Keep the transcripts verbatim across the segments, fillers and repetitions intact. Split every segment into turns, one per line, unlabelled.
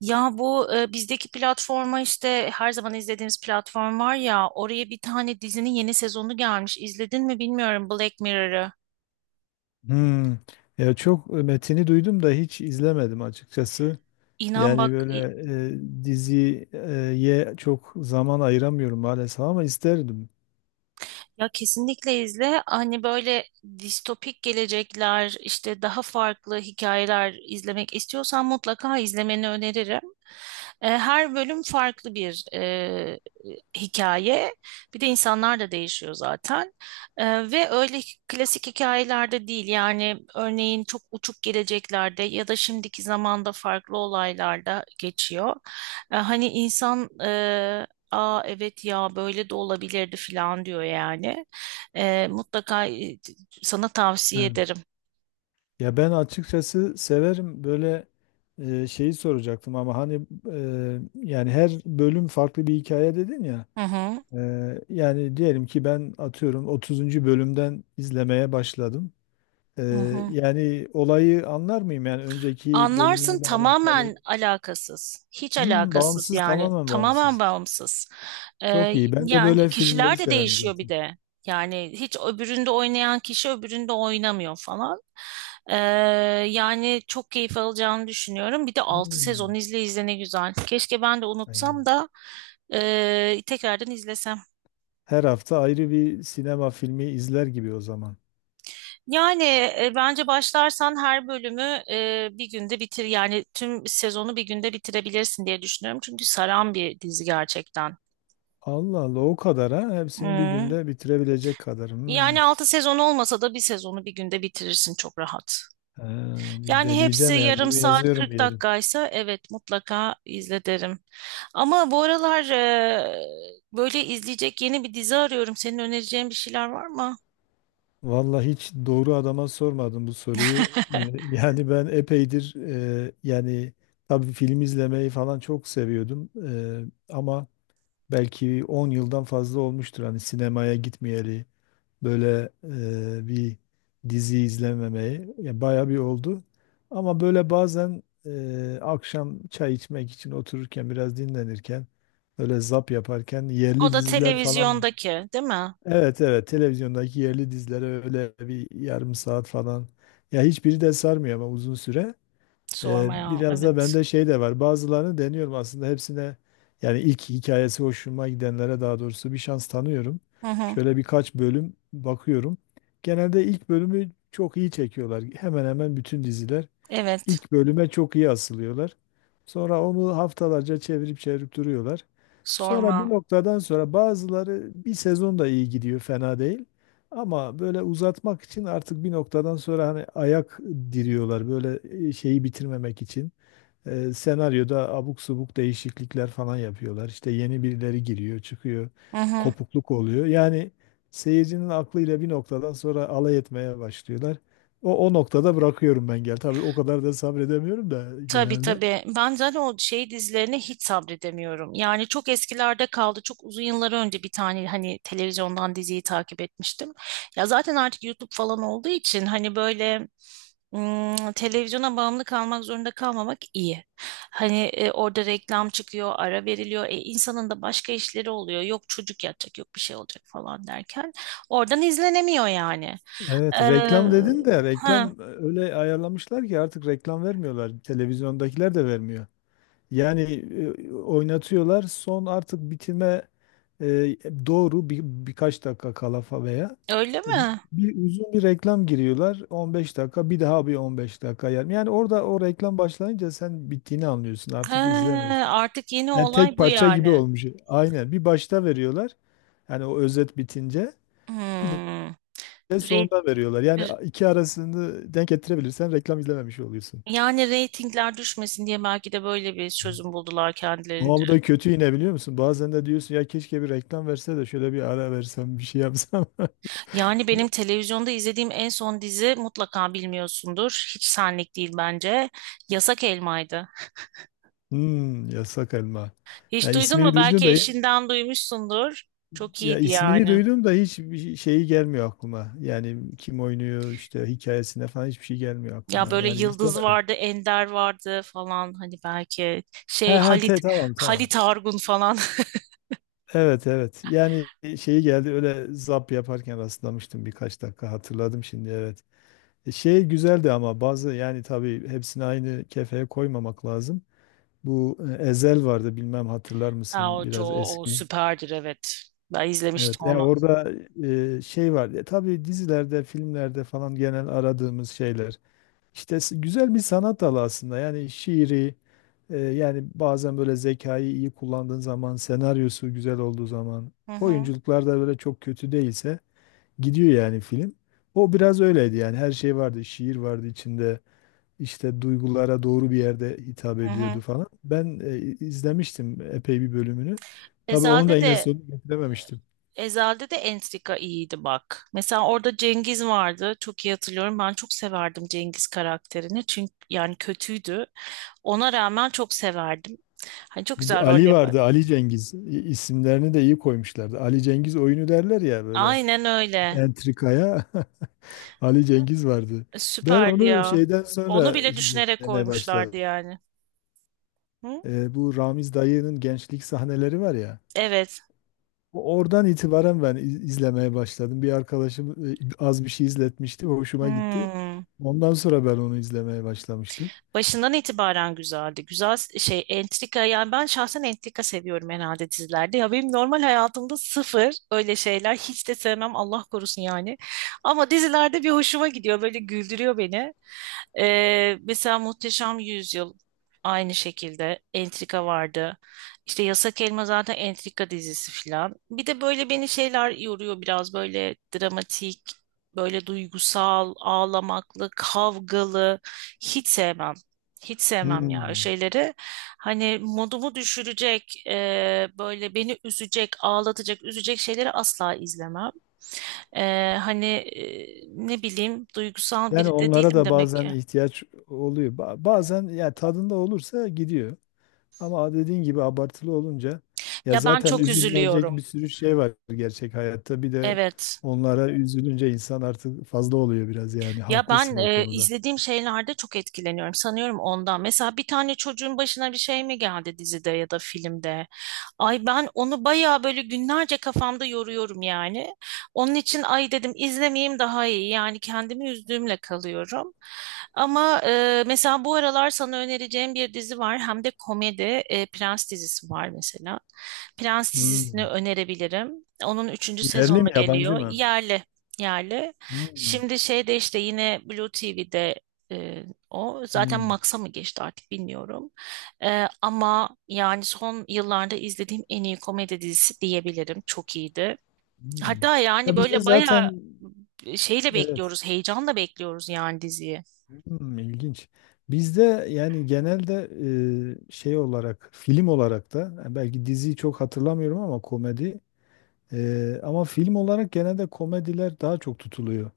Ya bu e, bizdeki platforma işte her zaman izlediğimiz platform var ya oraya bir tane dizinin yeni sezonu gelmiş. İzledin mi bilmiyorum Black Mirror'ı.
Hmm. Ya çok e, metini duydum da hiç izlemedim açıkçası.
İnan
Yani
bak
böyle
i-
e, diziye çok zaman ayıramıyorum maalesef ama isterdim.
ya kesinlikle izle. Hani böyle distopik gelecekler işte daha farklı hikayeler izlemek istiyorsan mutlaka izlemeni öneririm. E, Her bölüm farklı bir e, hikaye. Bir de insanlar da değişiyor zaten. Ee, ve öyle klasik hikayelerde değil. Yani örneğin çok uçuk geleceklerde ya da şimdiki zamanda farklı olaylarda geçiyor. Ee, hani insan e, aa evet ya böyle de olabilirdi falan diyor yani. Ee, mutlaka e, sana tavsiye
Evet.
ederim.
Ya ben açıkçası severim böyle e, şeyi soracaktım ama hani e, yani her bölüm farklı bir hikaye dedin ya.
Hı hı.
E, Yani diyelim ki ben atıyorum otuzuncu bölümden izlemeye başladım. E,
Hı hı.
Yani olayı anlar mıyım? Yani önceki
Anlarsın,
bölümlerle alakalı.
tamamen alakasız. Hiç
Hmm,
alakasız
bağımsız
yani.
tamamen
Tamamen
bağımsız.
bağımsız. Ee,
Çok iyi. Ben de
yani
böyle filmleri
kişiler de
severim
değişiyor bir
zaten.
de. Yani hiç öbüründe oynayan kişi öbüründe oynamıyor falan. Ee, Yani çok keyif alacağını düşünüyorum. Bir de altı sezon
Hmm,
izle izle ne güzel. Keşke ben de
Yani
unutsam da e, tekrardan izlesem.
her hafta ayrı bir sinema filmi izler gibi o zaman.
Yani e, bence başlarsan her bölümü e, bir günde bitir, yani tüm sezonu bir günde bitirebilirsin diye düşünüyorum. Çünkü saran bir dizi gerçekten.
Allah Allah, o kadar ha. Hepsini bir
Hmm.
günde bitirebilecek kadar. Hmm.
Yani altı sezon olmasa da bir sezonu bir günde bitirirsin çok rahat.
Ha, bir
Yani hepsi
deneyeceğim, yani
yarım
bunu
saat
yazıyorum
kırk
bir yere.
dakikaysa evet mutlaka izle derim. Ama bu aralar e, böyle izleyecek yeni bir dizi arıyorum. Senin önereceğin bir şeyler var mı?
Vallahi hiç doğru adama sormadım bu soruyu. Ee, Yani ben epeydir e, yani tabii film izlemeyi falan çok seviyordum. Ee, ama belki on yıldan fazla olmuştur hani sinemaya gitmeyeli. Böyle e, bir dizi izlememeyi. Ya bayağı bir oldu. Ama böyle bazen e, akşam çay içmek için otururken biraz dinlenirken öyle zap yaparken
O
yerli
da
diziler falan,
televizyondaki, değil mi?
evet, evet, televizyondaki yerli dizilere öyle bir yarım saat falan, ya hiçbiri de sarmıyor ama uzun süre. Ee,
Sormaya.
biraz da
Evet.
bende şey de var. Bazılarını deniyorum aslında hepsine, yani ilk hikayesi hoşuma gidenlere, daha doğrusu bir şans tanıyorum.
Hı hı.
Şöyle birkaç bölüm bakıyorum. Genelde ilk bölümü çok iyi çekiyorlar. Hemen hemen bütün diziler.
Evet.
İlk bölüme çok iyi asılıyorlar. Sonra onu haftalarca çevirip çevirip duruyorlar. Sonra bir
Sorma.
noktadan sonra bazıları bir sezon da iyi gidiyor, fena değil. Ama böyle uzatmak için artık bir noktadan sonra hani ayak diriyorlar böyle e, şeyi bitirmemek için. E, senaryoda abuk subuk değişiklikler falan yapıyorlar. İşte yeni birileri giriyor, çıkıyor,
Hı hı.
kopukluk oluyor. Yani seyircinin aklıyla bir noktadan sonra alay etmeye başlıyorlar. O, o noktada bırakıyorum ben, gel. Tabii o kadar da sabredemiyorum da
Tabii
genelde.
tabii. Ben zaten o şey dizilerine hiç sabredemiyorum. Yani çok eskilerde kaldı. Çok uzun yıllar önce bir tane hani televizyondan diziyi takip etmiştim. Ya zaten artık YouTube falan olduğu için hani böyle ım, televizyona bağımlı kalmak zorunda kalmamak iyi. Hani e, orada reklam çıkıyor, ara veriliyor. E, insanın da başka işleri oluyor. Yok çocuk yatacak, yok bir şey olacak falan derken oradan izlenemiyor yani.
Evet,
Ee,
reklam dedin de
ha,
reklam öyle ayarlamışlar ki artık reklam vermiyorlar. Televizyondakiler de vermiyor. Yani e, oynatıyorlar. Son artık bitime e, doğru bir, birkaç dakika kala fa- veya
Öyle
e,
mi?
bir uzun bir reklam giriyorlar. on beş dakika, bir daha bir on beş dakika yani. Yani orada o reklam başlayınca sen bittiğini anlıyorsun.
He,
Artık izlemiyorsun.
artık yeni
Yani tek
olay bu
parça gibi
yani.
olmuş. Aynen. Bir başta veriyorlar. Yani o özet bitince bir
Hmm.
de
Re-
sonunda veriyorlar. Yani iki arasını denk getirebilirsen reklam izlememiş oluyorsun.
Yani reytingler düşmesin diye belki de böyle bir çözüm buldular
Ama
kendilerince.
bu da kötü yine, biliyor musun? Bazen de diyorsun ya, keşke bir reklam verse de şöyle bir ara versem, bir şey yapsam.
Yani benim televizyonda izlediğim en son dizi mutlaka bilmiyorsundur. Hiç senlik değil bence. Yasak Elma'ydı.
Hmm, Yasak Elma. Ya
Hiç duydun
ismini
mu?
duydum
Belki
da
eşinden duymuşsundur. Çok
Ya
iyiydi
ismini
yani.
duydum da hiç bir şey, şeyi gelmiyor aklıma. Yani kim oynuyor, işte hikayesine falan, hiçbir şey gelmiyor
Ya
aklıma.
böyle
Yani
Yıldız
izlemedim.
vardı, Ender vardı falan. Hani belki
He
şey
he, te,
Halit
tamam, tamam.
Halit Argun falan.
Evet, evet. Yani şeyi geldi, öyle zap yaparken rastlamıştım birkaç dakika, hatırladım şimdi, evet. E, Şey güzeldi ama bazı, yani tabii hepsini aynı kefeye koymamak lazım. Bu e, Ezel vardı, bilmem hatırlar
Ha,
mısın,
o,
biraz
o, o
eski.
süperdir evet. Ben izlemiştim
Evet ya,
onu.
orada e, şey var. E, tabii dizilerde, filmlerde falan genel aradığımız şeyler. İşte s- güzel bir sanat dalı aslında. Yani şiiri, e, yani bazen böyle zekayı iyi kullandığın zaman, senaryosu güzel olduğu zaman,
Hı hı.
oyunculuklar da böyle çok kötü değilse, gidiyor yani film. O biraz öyleydi, yani her şey vardı. Şiir vardı içinde, işte duygulara doğru bir yerde hitap
Hı
ediyordu
hı.
falan. Ben e, izlemiştim epey bir bölümünü. Tabii onu da
Ezel'de
yine, evet,
de
sonunu getirememiştim.
Ezel'de de entrika iyiydi bak. Mesela orada Cengiz vardı. Çok iyi hatırlıyorum. Ben çok severdim Cengiz karakterini. Çünkü yani kötüydü, ona rağmen çok severdim. Hani çok
Bir de
güzel rol
Ali
yapar.
vardı, Ali Cengiz. İ- isimlerini de iyi koymuşlardı. Ali Cengiz oyunu derler ya böyle
Aynen öyle.
entrikaya. Ali Cengiz vardı. Ben
Süperdi
onu
ya.
şeyden
Onu
sonra
bile
işte
düşünerek
demeye başladım.
koymuşlardı yani. Hı?
E, bu Ramiz dayının gençlik sahneleri var ya.
Evet.
Oradan itibaren ben iz- izlemeye başladım. Bir arkadaşım e, az bir şey izletmişti, hoşuma gitti.
Hmm.
Ondan sonra ben onu izlemeye başlamıştım.
Başından itibaren güzeldi. Güzel şey entrika, yani ben şahsen entrika seviyorum herhalde dizilerde. Ya benim normal hayatımda sıfır, öyle şeyler hiç de sevmem Allah korusun yani. Ama dizilerde bir hoşuma gidiyor, böyle güldürüyor beni. Ee, mesela Muhteşem Yüzyıl aynı şekilde entrika vardı. İşte Yasak Elma zaten entrika dizisi filan. Bir de böyle beni şeyler yoruyor biraz, böyle dramatik, böyle duygusal, ağlamaklı, kavgalı hiç sevmem. Hiç sevmem ya
Hmm.
şeyleri. Hani modumu düşürecek, e, böyle beni üzecek, ağlatacak, üzecek şeyleri asla izlemem. E, hani e, ne bileyim, duygusal
Yani
biri de
onlara
değilim
da
demek
bazen
ki.
ihtiyaç oluyor. Ba- Bazen, ya tadında olursa gidiyor. Ama dediğin gibi abartılı olunca, ya
Ya ben
zaten
çok
üzülünecek
üzülüyorum.
bir sürü şey var gerçek hayatta. Bir de
Evet.
onlara üzülünce insan artık fazla oluyor biraz, yani
Ya
haklısın
ben
o
e,
konuda.
izlediğim şeylerde çok etkileniyorum. Sanıyorum ondan. Mesela bir tane çocuğun başına bir şey mi geldi dizide ya da filmde? Ay ben onu bayağı böyle günlerce kafamda yoruyorum yani. Onun için ay dedim izlemeyeyim daha iyi. Yani kendimi üzdüğümle kalıyorum. Ama e, mesela bu aralar sana önereceğim bir dizi var. Hem de komedi e, Prens dizisi var mesela. Prens dizisini
Hmm.
önerebilirim. Onun üçüncü
Yerli mi,
sezonu
yabancı
geliyor.
mı?
Yerli. Yerli.
Hmm.
Şimdi şeyde işte yine Blue T V'de e, o zaten
Hmm.
Max'a mı geçti artık bilmiyorum. E, ama yani son yıllarda izlediğim en iyi komedi dizisi diyebilirim. Çok iyiydi.
Hmm.
Hatta
Ya
yani
bizde
böyle bayağı
zaten,
şeyle
evet.
bekliyoruz, heyecanla bekliyoruz yani diziyi.
hmm, ilginç. Bizde yani genelde e, şey olarak, film olarak da, yani belki diziyi çok hatırlamıyorum ama komedi, e, ama film olarak genelde komediler daha çok tutuluyor.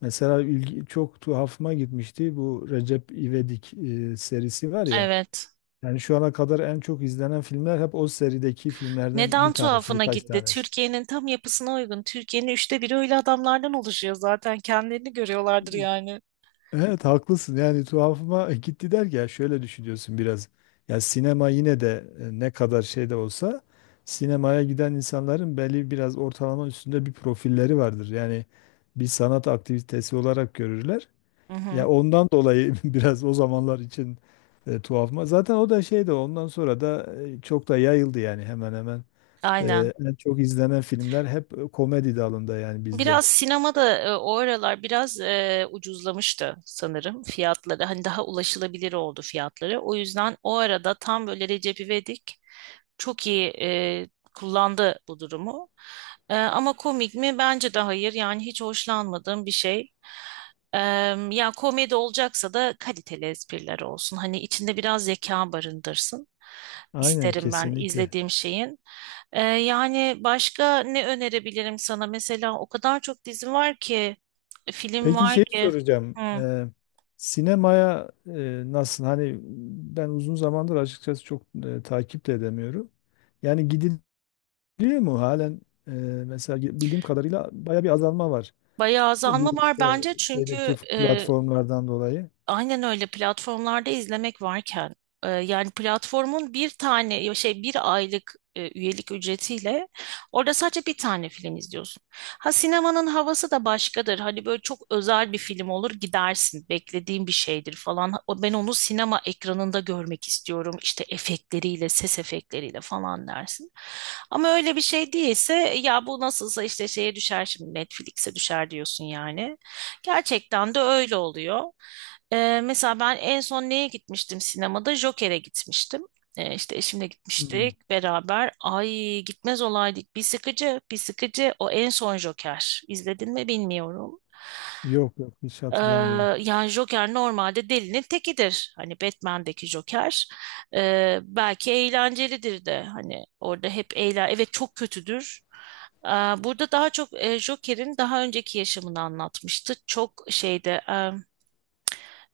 Mesela ilgi, çok tuhafıma gitmişti bu Recep İvedik e, serisi var ya.
Evet.
Yani şu ana kadar en çok izlenen filmler hep o serideki filmlerden
Neden
bir tanesi,
tuhafına
birkaç
gitti?
tanesi.
Türkiye'nin tam yapısına uygun. Türkiye'nin üçte biri öyle adamlardan oluşuyor zaten. Kendilerini görüyorlardır yani.
Evet haklısın, yani tuhafıma gitti der ki, ya şöyle düşünüyorsun biraz. Ya sinema yine de, e, ne kadar şey de olsa, sinemaya giden insanların belli biraz ortalama üstünde bir profilleri vardır. Yani bir sanat aktivitesi olarak görürler.
Hı hı.
Ya ondan dolayı biraz o zamanlar için e, tuhafıma. Zaten o da şey de ondan sonra da e, çok da yayıldı yani, hemen hemen.
Aynen.
E, en çok izlenen filmler hep e, komedi dalında yani bizde.
Biraz sinema da e, o aralar biraz e, ucuzlamıştı sanırım fiyatları. Hani daha ulaşılabilir oldu fiyatları. O yüzden o arada tam böyle Recep İvedik çok iyi e, kullandı bu durumu. E, ama komik mi? Bence de hayır. Yani hiç hoşlanmadığım bir şey. E, Ya komedi olacaksa da kaliteli espriler olsun. Hani içinde biraz zeka barındırsın.
Aynen
İsterim ben
kesinlikle.
izlediğim şeyin. Ee, yani başka ne önerebilirim sana? Mesela o kadar çok dizi var ki, film
Peki,
var
şey
ki.
soracağım.
Hı.
Ee, sinemaya e, nasıl? Hani ben uzun zamandır açıkçası çok e, takip de edemiyorum. Yani gidiliyor mu halen? E, Mesela gi- bildiğim kadarıyla baya bir azalma var.
Bayağı
De,
azalma
bu
var
işte
bence
şeydeki
çünkü e,
platformlardan dolayı.
aynen öyle, platformlarda izlemek varken e, yani platformun bir tane ya şey bir aylık e, üyelik ücretiyle orada sadece bir tane film izliyorsun. Ha, sinemanın havası da başkadır. Hani böyle çok özel bir film olur gidersin. Beklediğin bir şeydir falan. O- Ben onu sinema ekranında görmek istiyorum. İşte efektleriyle, ses efektleriyle falan dersin. Ama öyle bir şey değilse ya bu nasılsa işte şeye düşer, şimdi Netflix'e düşer diyorsun yani. Gerçekten de öyle oluyor. Ee, mesela ben en son neye gitmiştim sinemada? Joker'e gitmiştim. Ee, işte eşimle
Hmm.
gitmiştik beraber. Ay gitmez olaydık. Bir sıkıcı, bir sıkıcı. O en son Joker. İzledin mi bilmiyorum.
Yok, yok, hiç
Ee,
hatırlamıyorum.
Yani Joker normalde delinin tekidir. Hani Batman'deki Joker. Ee, belki eğlencelidir de. Hani orada hep eğlen... Evet çok kötüdür. Ee, Burada daha çok e, Joker'in daha önceki yaşamını anlatmıştı. Çok şeyde... e,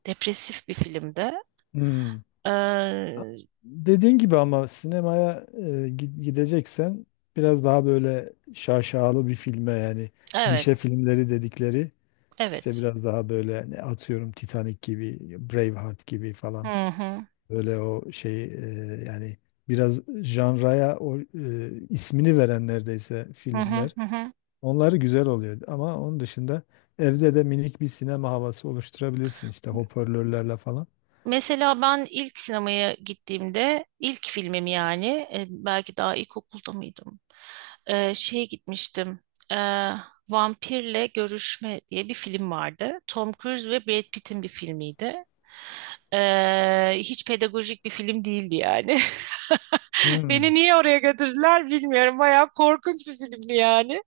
depresif bir filmdi.
Hmm.
Ee,
Dediğin gibi, ama sinemaya e, gi- gideceksen biraz daha böyle şaşalı bir filme yani, gişe
evet,
filmleri dedikleri. İşte
evet.
biraz daha böyle, ne atıyorum, Titanic gibi, Braveheart gibi falan.
Hı hı.
Böyle o şey, e, yani biraz janraya o e, ismini veren neredeyse
Hı hı
filmler.
hı. hı.
Onları güzel oluyor ama onun dışında evde de minik bir sinema havası oluşturabilirsin işte hoparlörlerle falan.
Mesela ben ilk sinemaya gittiğimde ilk filmim yani, e, belki daha ilkokulda mıydım? Ee, şeye gitmiştim. Ee, Vampirle Görüşme diye bir film vardı. Tom Cruise ve Brad Pitt'in bir filmiydi. Ee, hiç pedagojik bir film değildi yani. Beni
Hmm.
niye oraya götürdüler bilmiyorum. Bayağı korkunç bir filmdi yani.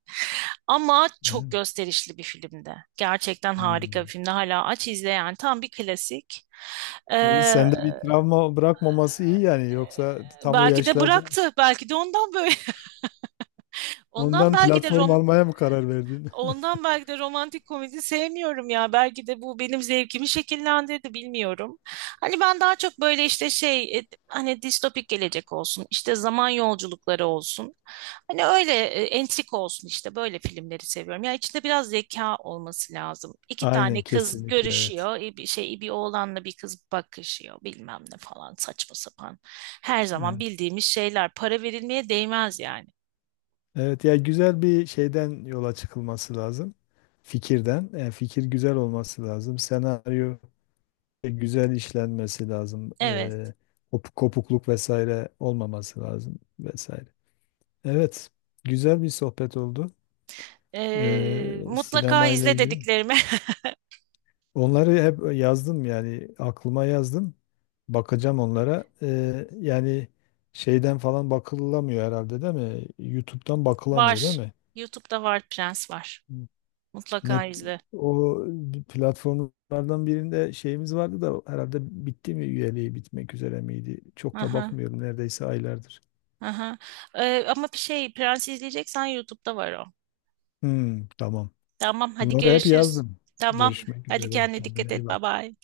Ama çok
Evet.
gösterişli bir filmdi. Gerçekten harika bir
Hmm.
filmdi. Hala aç izle yani. Tam bir klasik.
İyi,
Ee,
sende bir travma bırakmaması iyi yani, yoksa tam o
Belki de
yaşlarda
bıraktı. Belki de ondan böyle. Ondan
ondan
belki de
platform
Rom
almaya mı karar verdin?
Ondan belki de romantik komedi sevmiyorum ya. Belki de bu benim zevkimi şekillendirdi bilmiyorum. Hani ben daha çok böyle işte şey e, hani distopik gelecek olsun, işte zaman yolculukları olsun. Hani öyle e, entrik olsun, işte böyle filmleri seviyorum. Ya içinde biraz zeka olması lazım. İki tane
Aynen
kız
kesinlikle, evet.
görüşüyor, e, bir şey, bir oğlanla bir kız bakışıyor bilmem ne falan, saçma sapan. Her zaman
Evet.
bildiğimiz şeyler, para verilmeye değmez yani.
Evet ya, güzel bir şeyden yola çıkılması lazım. Fikirden. Yani fikir güzel olması lazım. Senaryo güzel işlenmesi lazım.
Evet.
Ee, kop- kopukluk vesaire olmaması lazım vesaire. Evet. Güzel bir sohbet oldu.
Ee,
Ee,
mutlaka
sinema ile
izle
ilgili.
dediklerimi
Onları hep yazdım, yani aklıma yazdım. Bakacağım onlara. Ee, yani şeyden falan bakılamıyor herhalde, değil mi? YouTube'dan
var.
bakılamıyor değil mi?
YouTube'da var, Prens var.
Net
Mutlaka izle.
O platformlardan birinde şeyimiz vardı da, herhalde bitti mi, üyeliği bitmek üzere miydi? Çok da
Aha,
bakmıyorum neredeyse aylardır.
aha. Ee, ama bir şey, Prens izleyeceksen YouTube'da var o.
Hmm, tamam.
Tamam hadi
Bunları hep
görüşürüz.
yazdım.
Tamam
Görüşmek
hadi
üzere.
kendine dikkat
Kendine iyi
et. Bye
bak.
bye.